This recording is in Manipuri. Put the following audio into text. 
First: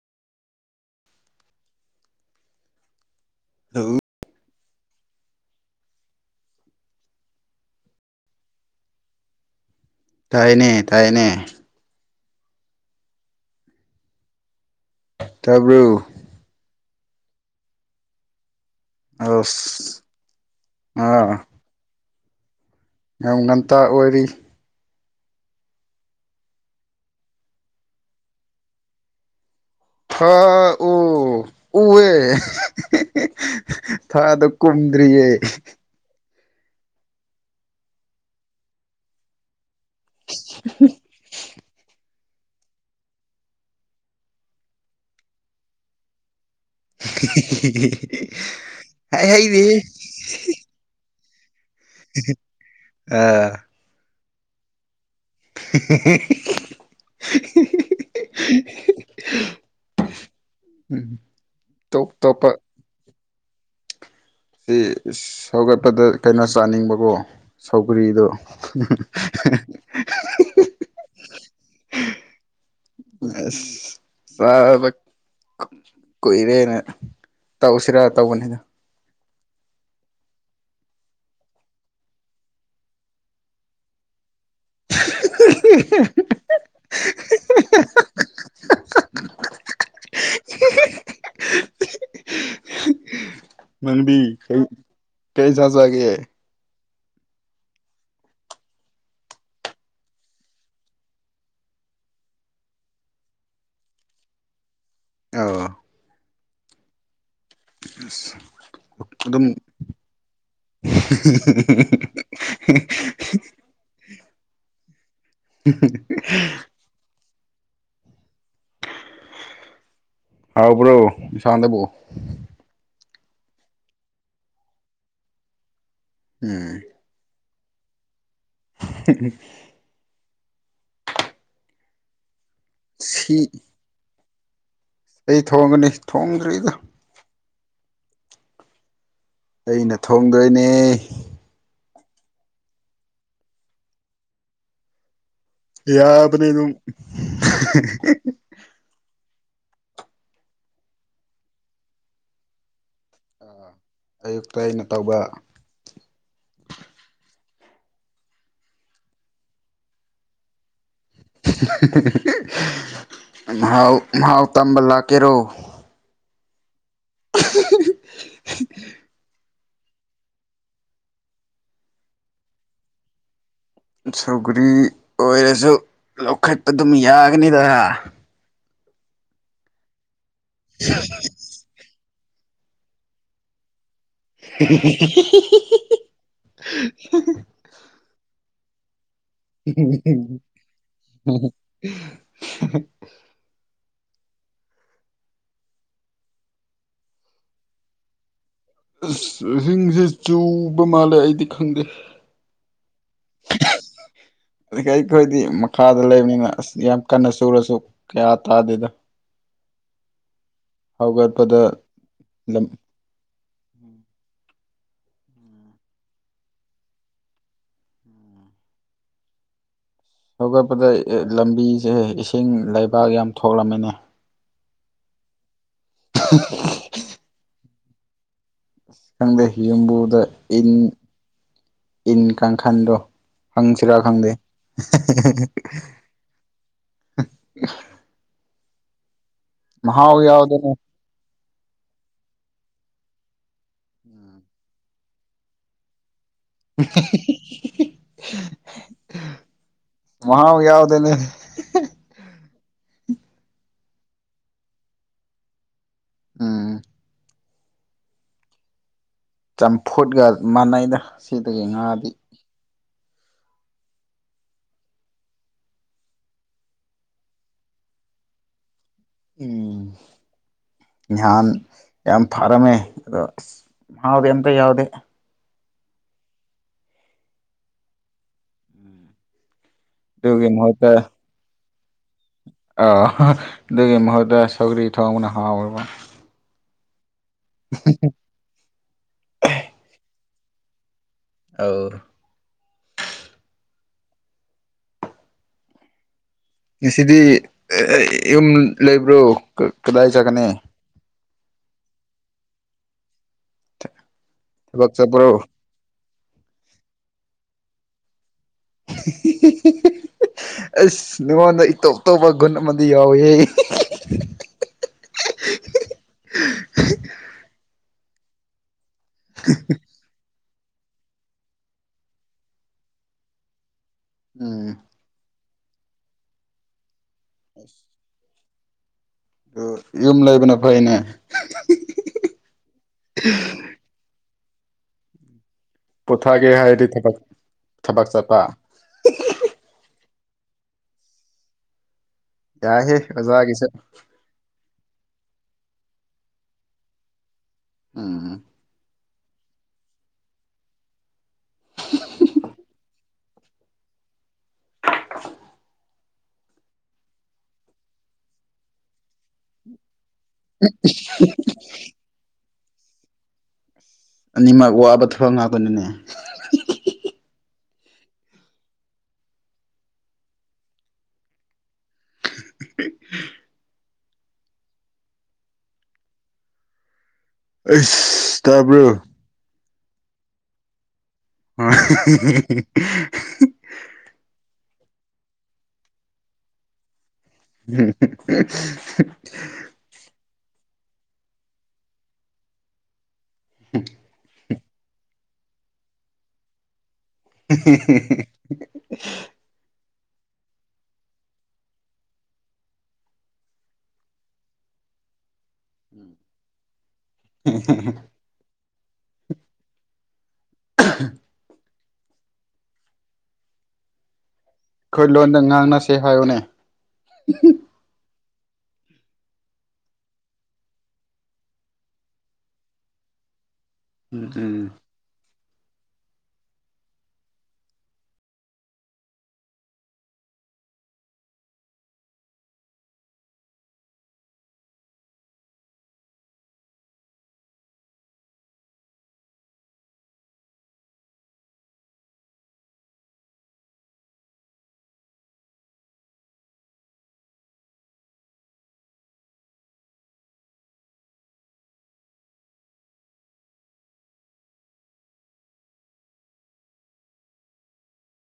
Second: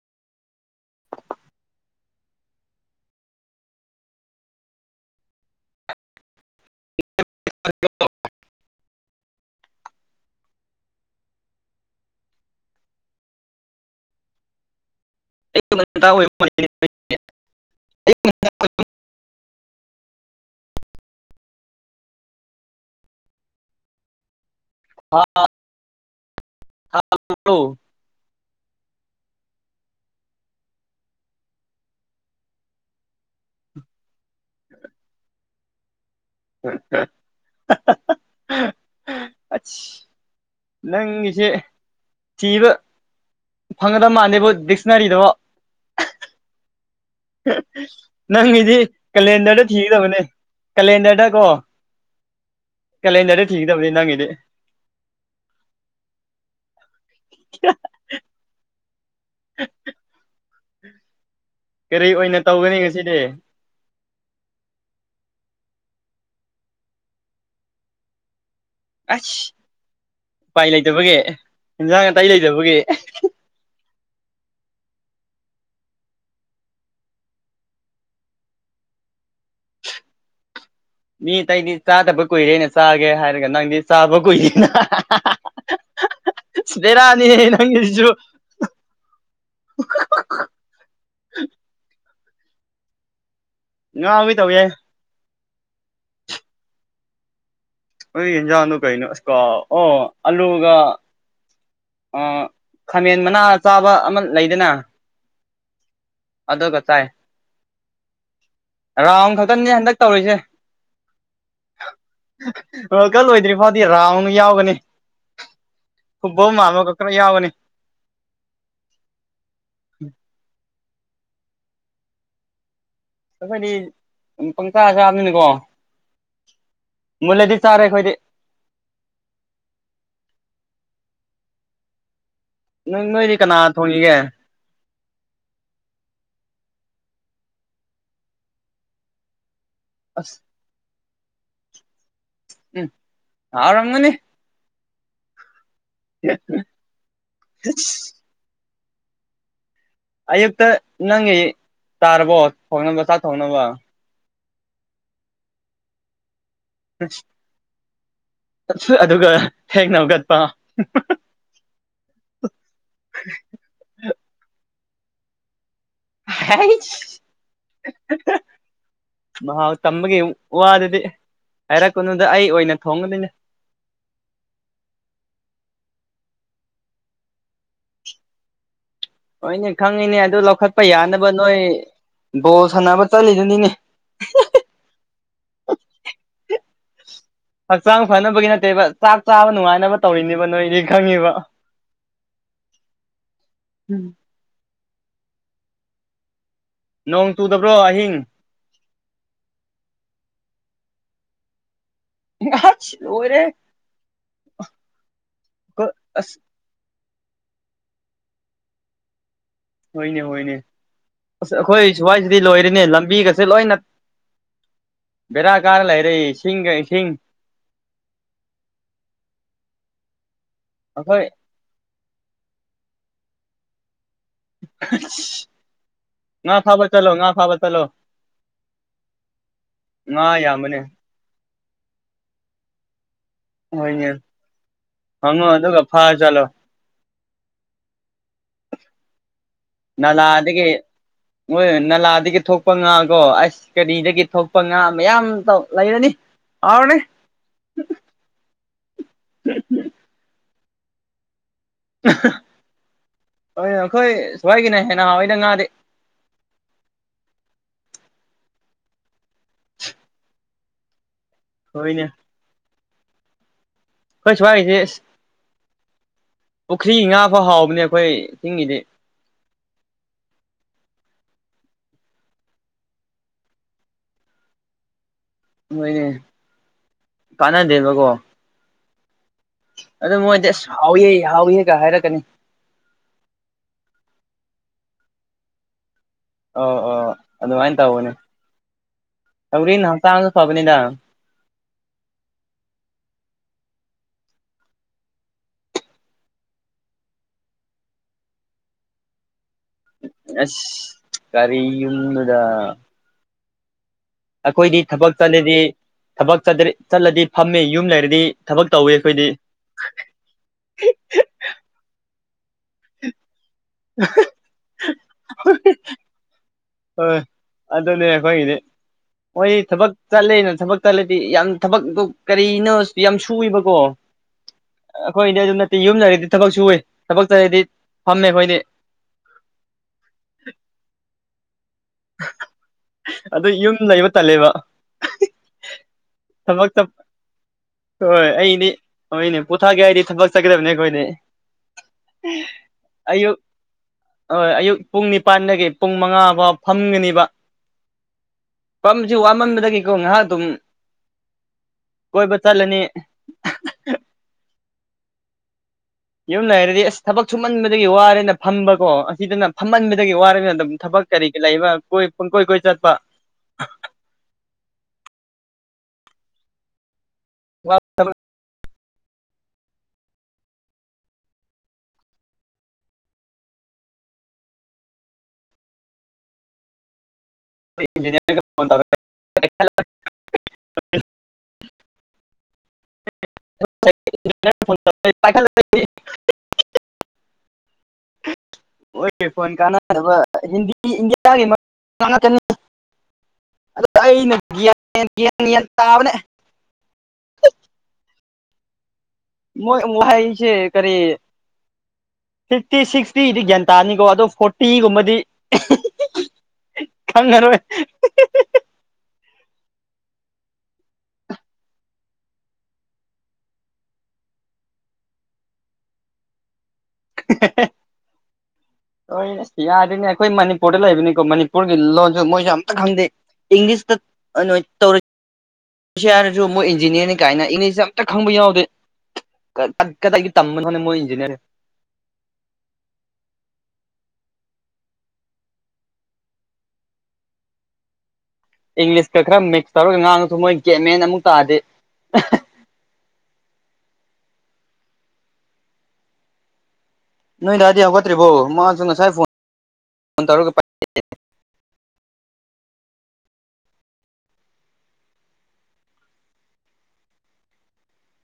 ꯍꯂꯣ [unintelligible] ꯇꯥꯏꯅꯦ ꯇꯥꯏꯅꯦ ꯇꯥꯕ꯭ꯔꯣ [unintelligible] ꯑ ꯑꯥ ꯉ ꯉꯟꯇ ꯑꯣꯏꯔꯤ ꯍ ꯍꯂꯣ ꯍ ꯑꯣ ꯎꯦ ꯊꯥꯗ ꯀꯨꯝꯨꯝꯗ꯭ꯔꯤꯌꯦ ꯎ ꯅꯪꯒꯤꯁꯦ ꯁꯤꯕ ꯐꯪꯒꯗꯕ ꯃꯥꯟꯗꯦꯕꯨꯣ ꯗꯤꯛꯁꯅꯔꯤꯗꯕꯣ ꯅꯪꯒꯤꯗꯤ ꯍꯥꯏ ꯀꯦꯂꯦꯟꯗꯔꯗ ꯍꯩꯅꯦꯍꯦ ꯊꯤꯒꯗꯕꯅꯦ ꯀꯦꯂꯦꯟꯗꯔꯗ ꯀꯣ ꯑꯥ ꯀꯦꯂꯦꯟꯗꯔꯗ ꯊꯤꯒꯗꯕꯅꯤ ꯅꯪꯒꯤꯗꯤ [unintelligible] [unintelligible] ꯎꯝ ꯀꯔꯤ ꯇꯣꯞ ꯑꯣꯏꯅ ꯇꯣꯞꯄ ꯇꯧꯒꯅꯤ ꯉꯁꯤꯗꯤ ꯁꯤ ꯁꯧꯒꯠꯄꯗ ꯀꯩꯅꯣ ꯆꯥꯅꯤꯡꯕꯀꯣ ꯁꯧꯒ꯭ꯔꯤꯗꯣ ꯑꯁ [unintelligible] ꯎꯄꯥꯏ ꯂꯩꯇꯕꯒꯤ ꯌꯦꯟꯁꯥꯡ ꯅꯥꯇꯇꯩ ꯂꯩꯇꯕꯒꯤ ꯑꯁ ꯆꯥꯕ ꯀꯨꯏꯔꯦꯅ ꯇꯧꯁꯤꯔꯥ ꯇꯧꯕꯅꯤꯗ [unintelligible] ꯃꯤ ꯑꯇꯩꯗꯤ ꯆꯥꯗꯕ ꯀꯨꯏꯔꯦꯅ ꯆꯥꯒꯦ ꯍꯥꯏꯔꯒ ꯅꯪꯗꯤ ꯆꯥꯕ ꯀꯨꯏꯗꯦꯅ ꯁꯄꯦꯔꯥꯅꯤ ꯅꯪꯁꯤꯁꯨꯁꯨ [unintelligible] ꯃꯟꯕꯤ ꯉꯥꯎꯒꯦ ꯀꯩ ꯇꯧꯋꯦ ꯀꯩ ꯆꯖꯥꯖ ꯋꯥꯒꯦ ꯍꯥꯏ ꯍ ꯌꯦꯟꯖꯥꯡꯗꯨ ꯀꯩꯅꯣ ꯑꯁ ꯀꯣ ꯑꯣ ꯑꯜꯂꯨꯒ ꯑ ꯈꯥꯃꯦꯟ ꯃꯅꯥ ꯆꯥꯕ ꯑꯃ ꯂꯩꯗꯅ ꯑ ꯑꯗꯨꯒ ꯆꯥꯏ ꯑꯁ ꯔꯥꯎꯟ ꯑꯗꯨꯝ ꯈꯛꯇꯅꯦ ꯍꯟꯗꯛ ꯇꯧꯔꯤꯁꯦ [unintelligible] ꯋꯥꯔꯜ ꯀꯞ ꯂꯣꯏꯗ꯭ꯔꯤ ꯐꯥꯎꯗꯤ ꯔꯥꯎꯟ ꯌꯥꯎꯒꯅꯤ ꯐꯨꯠꯕꯣꯜ ꯃꯃ ꯌꯥꯕꯅꯤ ꯭ꯔ ꯁꯥꯟꯗ ꯄꯣ ꯑꯩꯈꯣꯏꯗꯤ ꯄꯪꯆꯥ ꯆꯥꯕꯅꯤꯅꯀꯣ ꯎꯝ ꯍꯜꯂꯗꯤ ꯆꯥꯔꯦ ꯑꯩꯈꯣꯏꯗꯤ [unintelligible] ꯅꯣꯏ ꯅꯣꯏꯗꯤ ꯁꯤ ꯀꯅꯥ ꯊ ꯊꯣꯛꯅꯤꯒ ꯑꯩ ꯊꯣꯡꯉꯅꯤ ꯊꯣꯡꯗ꯭ꯔꯤꯗ ꯑꯩꯅ ꯑꯁ ꯊꯣꯡꯗꯣꯏꯅꯦ ꯎꯝ ꯑꯔꯃꯅꯤ ꯌꯥꯕꯅꯦ ꯑꯗꯨꯝ ꯑꯌꯨꯛꯇ ꯅꯪꯒꯤ ꯆꯥꯔꯕꯣ ꯊꯣꯡꯅꯕ ꯆꯥꯛ ꯊꯣꯡꯅꯕ ꯑꯌꯨꯛꯇ ꯑꯩꯅ ꯇꯧꯕ ꯑ ꯑꯗꯨꯒ ꯍꯦꯡꯅꯕꯒꯠꯄ ꯃꯍꯥꯎ ꯃꯍꯥꯎ ꯇꯝꯕ ꯂꯥꯛꯀꯦꯔꯣ ꯃꯍꯥꯛꯥꯎ ꯇꯝꯕꯒꯤ ꯋꯥꯗꯨꯗꯤ ꯍꯥꯏꯔꯛꯀꯅꯨꯗ ꯑꯩ ꯑꯣꯏꯅ ꯊꯣꯡꯒꯅꯤꯣꯏꯅꯦ ꯁꯧꯒꯔꯤ ꯑꯣꯏꯔꯁꯨ ꯂꯧꯈꯠꯄ ꯑꯗꯨꯝ ꯌꯥꯒꯅꯤꯗ ꯍꯣꯏꯅꯦ ꯈꯪꯉꯤꯅꯦ ꯑꯗꯨ ꯂꯧꯈꯠꯄ ꯌꯥꯅꯕ ꯅꯣꯏ ꯕꯣꯜ ꯁꯥꯟꯅꯕ ꯆꯠꯂꯤꯗꯨꯅꯤꯅꯦ ꯍꯛꯆꯥꯡ ꯐꯅꯕꯒꯤ ꯅꯠꯇꯦꯕ ꯆꯥꯛ ꯆꯥꯕ ꯅꯨꯡꯉꯥꯏꯅꯕ ꯇꯧꯔꯤꯅꯦꯕ ꯅꯣꯏꯗꯤ ꯈꯪꯉꯤꯕ ꯎꯝ ꯅꯣꯡ ꯇꯨꯗꯕ꯭ꯔꯣ ꯑꯍꯤꯡ ꯑ ꯁꯤꯡꯁꯦ ꯆꯨꯕ ꯃꯥꯜꯂꯦ ꯑꯩꯗꯤ ꯈꯪꯗꯦ ꯑꯁ ꯂꯣꯏꯔꯦ ꯑꯩꯈꯣꯏꯗꯤ ꯃꯈꯥꯗ ꯂꯩꯕꯅꯤꯅ ꯑꯁ ꯌꯥꯝ ꯀꯟꯅ ꯁꯨꯔꯁꯨ ꯀꯌꯥ ꯇꯥꯗꯦꯗ ꯍꯣꯏꯅꯦ ꯍꯣꯏꯅꯦ ꯑꯁ ꯍꯧꯒꯠꯄꯗ ꯑꯩꯈꯣꯏ ꯁꯋꯥꯏꯁꯤꯗꯤ ꯂꯝ ꯂꯣꯏꯔꯤꯅꯦ ꯂꯝꯕꯤꯒꯁꯦ ꯂꯣꯏꯅ ꯕꯔꯥ ꯀꯥꯔ ꯂꯩꯔ ꯁꯤꯡꯁꯤꯡ [unintelligible] ꯍꯧꯒꯠꯄꯗ ꯂꯝꯕꯤꯁꯦ ꯏꯁꯤꯡ ꯂꯩꯕꯥꯛ ꯌꯥꯝ ꯊꯣꯛꯂꯝꯃꯤꯅꯦ ꯉ ꯐꯥꯕ ꯆꯂꯣ ꯉ ꯐꯥꯕ ꯆꯂꯣ ꯑ ꯈꯪꯗꯦ ꯌꯨꯝꯕꯨꯗ ꯏꯟ ꯌꯥꯝꯕꯅꯦ ꯏꯟ ꯀꯥꯡꯈꯟꯗꯣ ꯍꯪꯁꯤꯔꯥ ꯍꯣꯏꯅꯦ ꯈꯪꯗꯦ ꯍꯪꯉꯣ ꯑꯗꯨꯒ ꯐꯥꯔ ꯆꯠꯂꯣ [unintelligible] ꯃꯥꯥꯎ ꯌꯥꯎꯗ ꯍꯣꯏ ꯅꯂꯥꯗꯒꯤ ꯊꯣꯛꯄ ꯉꯥꯒꯣ ꯑꯁ ꯀꯔꯤꯗꯒꯤ ꯊꯣꯛꯄ ꯉꯥ ꯃꯌꯥꯝ ꯂꯩꯔꯅꯤ ꯑꯅꯦ ꯃꯖꯥꯗꯅꯦ ꯍ ꯑꯩꯈꯣꯏ ꯁ꯭ꯋꯥꯏꯒꯤꯅ ꯍꯦꯟꯅ ꯍꯥꯟꯋꯥꯏꯅ ꯉꯥꯗꯤꯦ ꯑꯝ ꯆꯝꯐꯨꯠꯒ ꯃꯥꯟꯅꯩꯗ ꯁꯤꯗꯒꯤ ꯍꯣꯏꯅꯦ ꯉꯥꯗꯤ ꯑꯈ‌ꯣꯏ ꯁꯨꯋꯥꯏꯁ ꯄꯨꯈ꯭ꯔꯤ ꯉꯥ ꯐꯥꯎ ꯍꯥꯎꯕꯅꯦ ꯑꯩꯈꯣꯏꯤꯡꯉꯗꯤ ꯎꯝ ꯅꯍꯥꯟ ꯌꯥꯝ ꯐꯥꯔꯝꯃꯦ ꯑꯗꯣ ꯑꯁ ꯍꯥꯎꯗꯤ ꯑꯝꯇ ꯌꯥꯎꯗꯦ ꯅꯣꯏꯅꯦ ꯀꯥꯟꯅꯗꯦꯕꯀꯣ ꯑꯗꯨ ꯑꯗꯨꯒꯤ ꯃꯣꯏꯗꯤ ꯑꯥꯁ ꯍꯥꯎꯏꯦ ꯍꯥꯎꯏꯦꯒ ꯍꯥꯏꯔꯛꯀꯅꯤ ꯑ ꯑꯗꯨꯒꯤ ꯃꯍꯨꯠꯇ ꯁꯧꯒꯔꯤ ꯊꯣꯡꯅ ꯍꯥꯎꯕ ꯑꯣ ꯑꯣ ꯑꯗꯨꯃꯥꯏꯅ ꯇꯧꯕꯅꯦ ꯇꯧꯔꯤꯅ ꯍꯛꯆꯥꯡꯁꯨ ꯐꯕꯅꯤꯗ ꯑꯧ ꯉꯁꯤꯗꯤ ꯌꯨꯝ ꯂꯩꯕ꯭ꯔꯣ ꯀꯗꯥꯏ ꯆꯠꯀꯅꯤ ꯑꯁ ꯀꯔꯤ ꯌꯨꯟꯗꯨꯗꯥ ꯑꯩꯈꯣꯏꯗꯤ ꯊꯕꯛ ꯆꯠꯂꯗꯤ ꯊꯕꯛ ꯆꯠꯂꯗꯤ ꯐꯝꯃꯤ ꯌꯨꯝ ꯂꯩꯔꯗꯤ ꯊꯕꯛ ꯇꯧꯋꯤ ꯑꯩꯈꯣꯏꯗꯤ ꯑꯁ ꯅꯅꯨꯡꯉꯣꯟꯅꯣ ꯏꯇꯣꯞ ꯒꯨꯟꯃꯗꯤ ꯌꯥꯎ ꯍꯣꯏ ꯑꯗꯨꯅꯦ ꯑꯩꯈꯣꯏꯒꯤꯗꯤ ꯃꯣꯏ ꯊꯕꯛ ꯆꯠꯂꯦꯅ ꯊꯕꯛꯇꯂꯗꯤ ꯌꯥꯝ ꯊꯕꯛꯇꯣ ꯀꯔꯤꯅꯣ ꯌꯥꯝ ꯁꯨꯏꯕꯀꯣ ꯎꯝ ꯑꯩꯈꯣꯏꯗꯤ ꯑꯗꯨꯝ ꯅꯠꯇꯦ ꯌꯨꯝ ꯂꯩꯔꯗꯤ ꯊꯕꯛ ꯁꯨꯏ ꯊꯕꯛ ꯆꯔꯗꯤ ꯐꯝꯃꯦ ꯑꯩꯈꯣꯏꯗꯤ ꯑ ꯌꯨꯝ ꯂꯩꯕꯅ ꯐꯩꯅꯦ ꯑꯗꯨ ꯌꯨꯝ ꯂꯩꯕ ꯇꯜꯂꯦꯕ ꯄꯣꯊꯥꯒꯦ ꯊꯕ ꯍꯥꯏꯔꯗꯤ ꯊꯕꯛ ꯊꯕꯛ ꯍꯣꯏ ꯆꯠꯄ ꯑꯩꯅꯦ ꯑꯩꯅꯦ ꯄꯣꯊꯥꯒꯦ ꯍꯥꯏꯗꯤ ꯊꯕꯛ ꯆꯠꯀꯗꯕꯅꯦ ꯑꯩꯈꯣꯏꯅꯦ ꯌꯥꯏꯍꯦ ꯑꯌꯨꯛ ꯑꯣꯖꯥꯒꯤꯁꯦ ꯍ ꯑꯌꯨꯛ ꯄꯨꯡ ꯅꯤꯄꯥꯟꯗꯒꯤ ꯄꯨꯡ ꯃꯉꯥ ꯐꯥꯎ ꯐꯝꯒꯅꯤꯕ ꯑꯥ ꯃꯁꯤ ꯋꯥꯃꯟꯕꯗꯒꯤꯀꯣ ꯉꯥꯏꯍꯥꯛ ꯑꯗꯨꯝ ꯀꯣꯏꯕ ꯆꯠꯂꯅꯤ [unintelligible] ꯌꯨꯝ ꯂꯩꯔꯗꯤ ꯑꯁ ꯊꯕꯛ ꯁꯨꯃꯟꯕꯗꯒꯤ ꯋꯥꯔꯦꯅ ꯐꯝꯕꯀꯣ ꯑꯁꯤꯗꯅ ꯐꯝꯍꯟꯕ ꯑꯗꯨꯒꯤ ꯋꯥꯔꯅꯤꯅ ꯑꯗꯨꯝ ꯊꯕꯛ ꯀꯔꯤ ꯂꯩꯕ ꯀꯣꯏ ꯄꯨꯡ ꯀꯣꯏ ꯀꯣꯏ ꯆꯠꯄ ꯑꯅꯤꯃꯛ ꯋꯥꯕ ꯊꯕꯛ ꯉꯥꯛꯇꯅꯅꯦ ꯋꯥ [unintelligible] ꯏꯅꯤ ꯑꯩꯁ ꯇꯥꯕ꯭ꯔꯣ ꯑ ꯄꯥꯏ ꯎꯝ ꯐꯣꯟ ꯀꯥꯟꯅꯗꯕ ꯍꯤꯟꯗꯤ ꯏꯟꯗꯤꯌꯥꯒꯤ ꯑꯩꯅ ꯌꯥꯌꯥ ꯇꯕꯅꯦ [unintelligible] ꯃꯣꯏ ꯍꯥꯏ ꯏꯁꯦ ꯀꯔꯤ ꯐꯤꯐꯇꯤ ꯁꯤꯛꯁꯇꯤꯗꯤ ꯒ꯭ꯌꯥꯟ ꯇꯥꯅꯤꯀꯣ ꯑꯗꯣ ꯐꯣꯔꯇꯤꯒꯨꯝꯕꯗꯤ ꯈꯪꯉꯔꯣꯏ [unintelligible] ꯑꯩꯈꯣꯏ ꯂꯣꯟꯗ ꯉꯥꯡꯅꯁꯦ ꯍꯥꯏꯌꯨꯅꯦ [unintelligible] ꯍꯣꯏ ꯌꯥꯔꯤꯣꯏꯅꯦ ꯑꯩꯈꯣꯏ ꯃꯅꯤꯄꯨꯔꯗ ꯂꯩꯕꯅꯤꯀꯣ ꯃꯅꯤꯄꯨꯔꯒꯤ ꯂꯣꯟꯁꯨ ꯃꯣꯏꯁꯨ ꯑꯝꯇ ꯈꯪꯗꯦ ꯎꯝ ꯏꯪꯂꯤꯁꯇ ꯎꯝ ꯇꯧꯔ ꯄꯁ ꯍꯥꯏꯔꯁꯨ ꯃꯣꯏ ꯏꯟꯖꯤꯅꯤꯌꯥꯔꯅꯤ ꯀꯥꯏꯅ ꯏꯪꯂꯤꯁꯁꯦ ꯑꯝꯇ ꯈꯪꯕ ꯌꯥꯎꯗꯦ ꯊ ꯀ ꯇꯒꯤ ꯇꯝꯝꯕꯅ ꯍꯅ ꯃꯣꯏ ꯏꯟꯖꯤꯅꯤꯌꯔ [inaudible] ꯏꯪꯂꯤꯁꯀ ꯈꯔ ꯃꯤꯛꯁ ꯇꯧꯔꯒ ꯉꯥꯡꯉꯁꯨ ꯃꯣꯏ ꯒꯦꯃꯦꯟ ꯑꯃꯨꯛ ꯇꯥꯗꯤꯦ [inaudible] ꯅꯣꯏ ꯗꯥꯗꯤ ꯍꯧꯒꯠꯇ꯭ꯔꯤꯕꯣ ꯃꯥꯁꯨ ꯉꯁꯥꯏ ꯐꯣꯟ ꯇꯧꯔ [inaudible]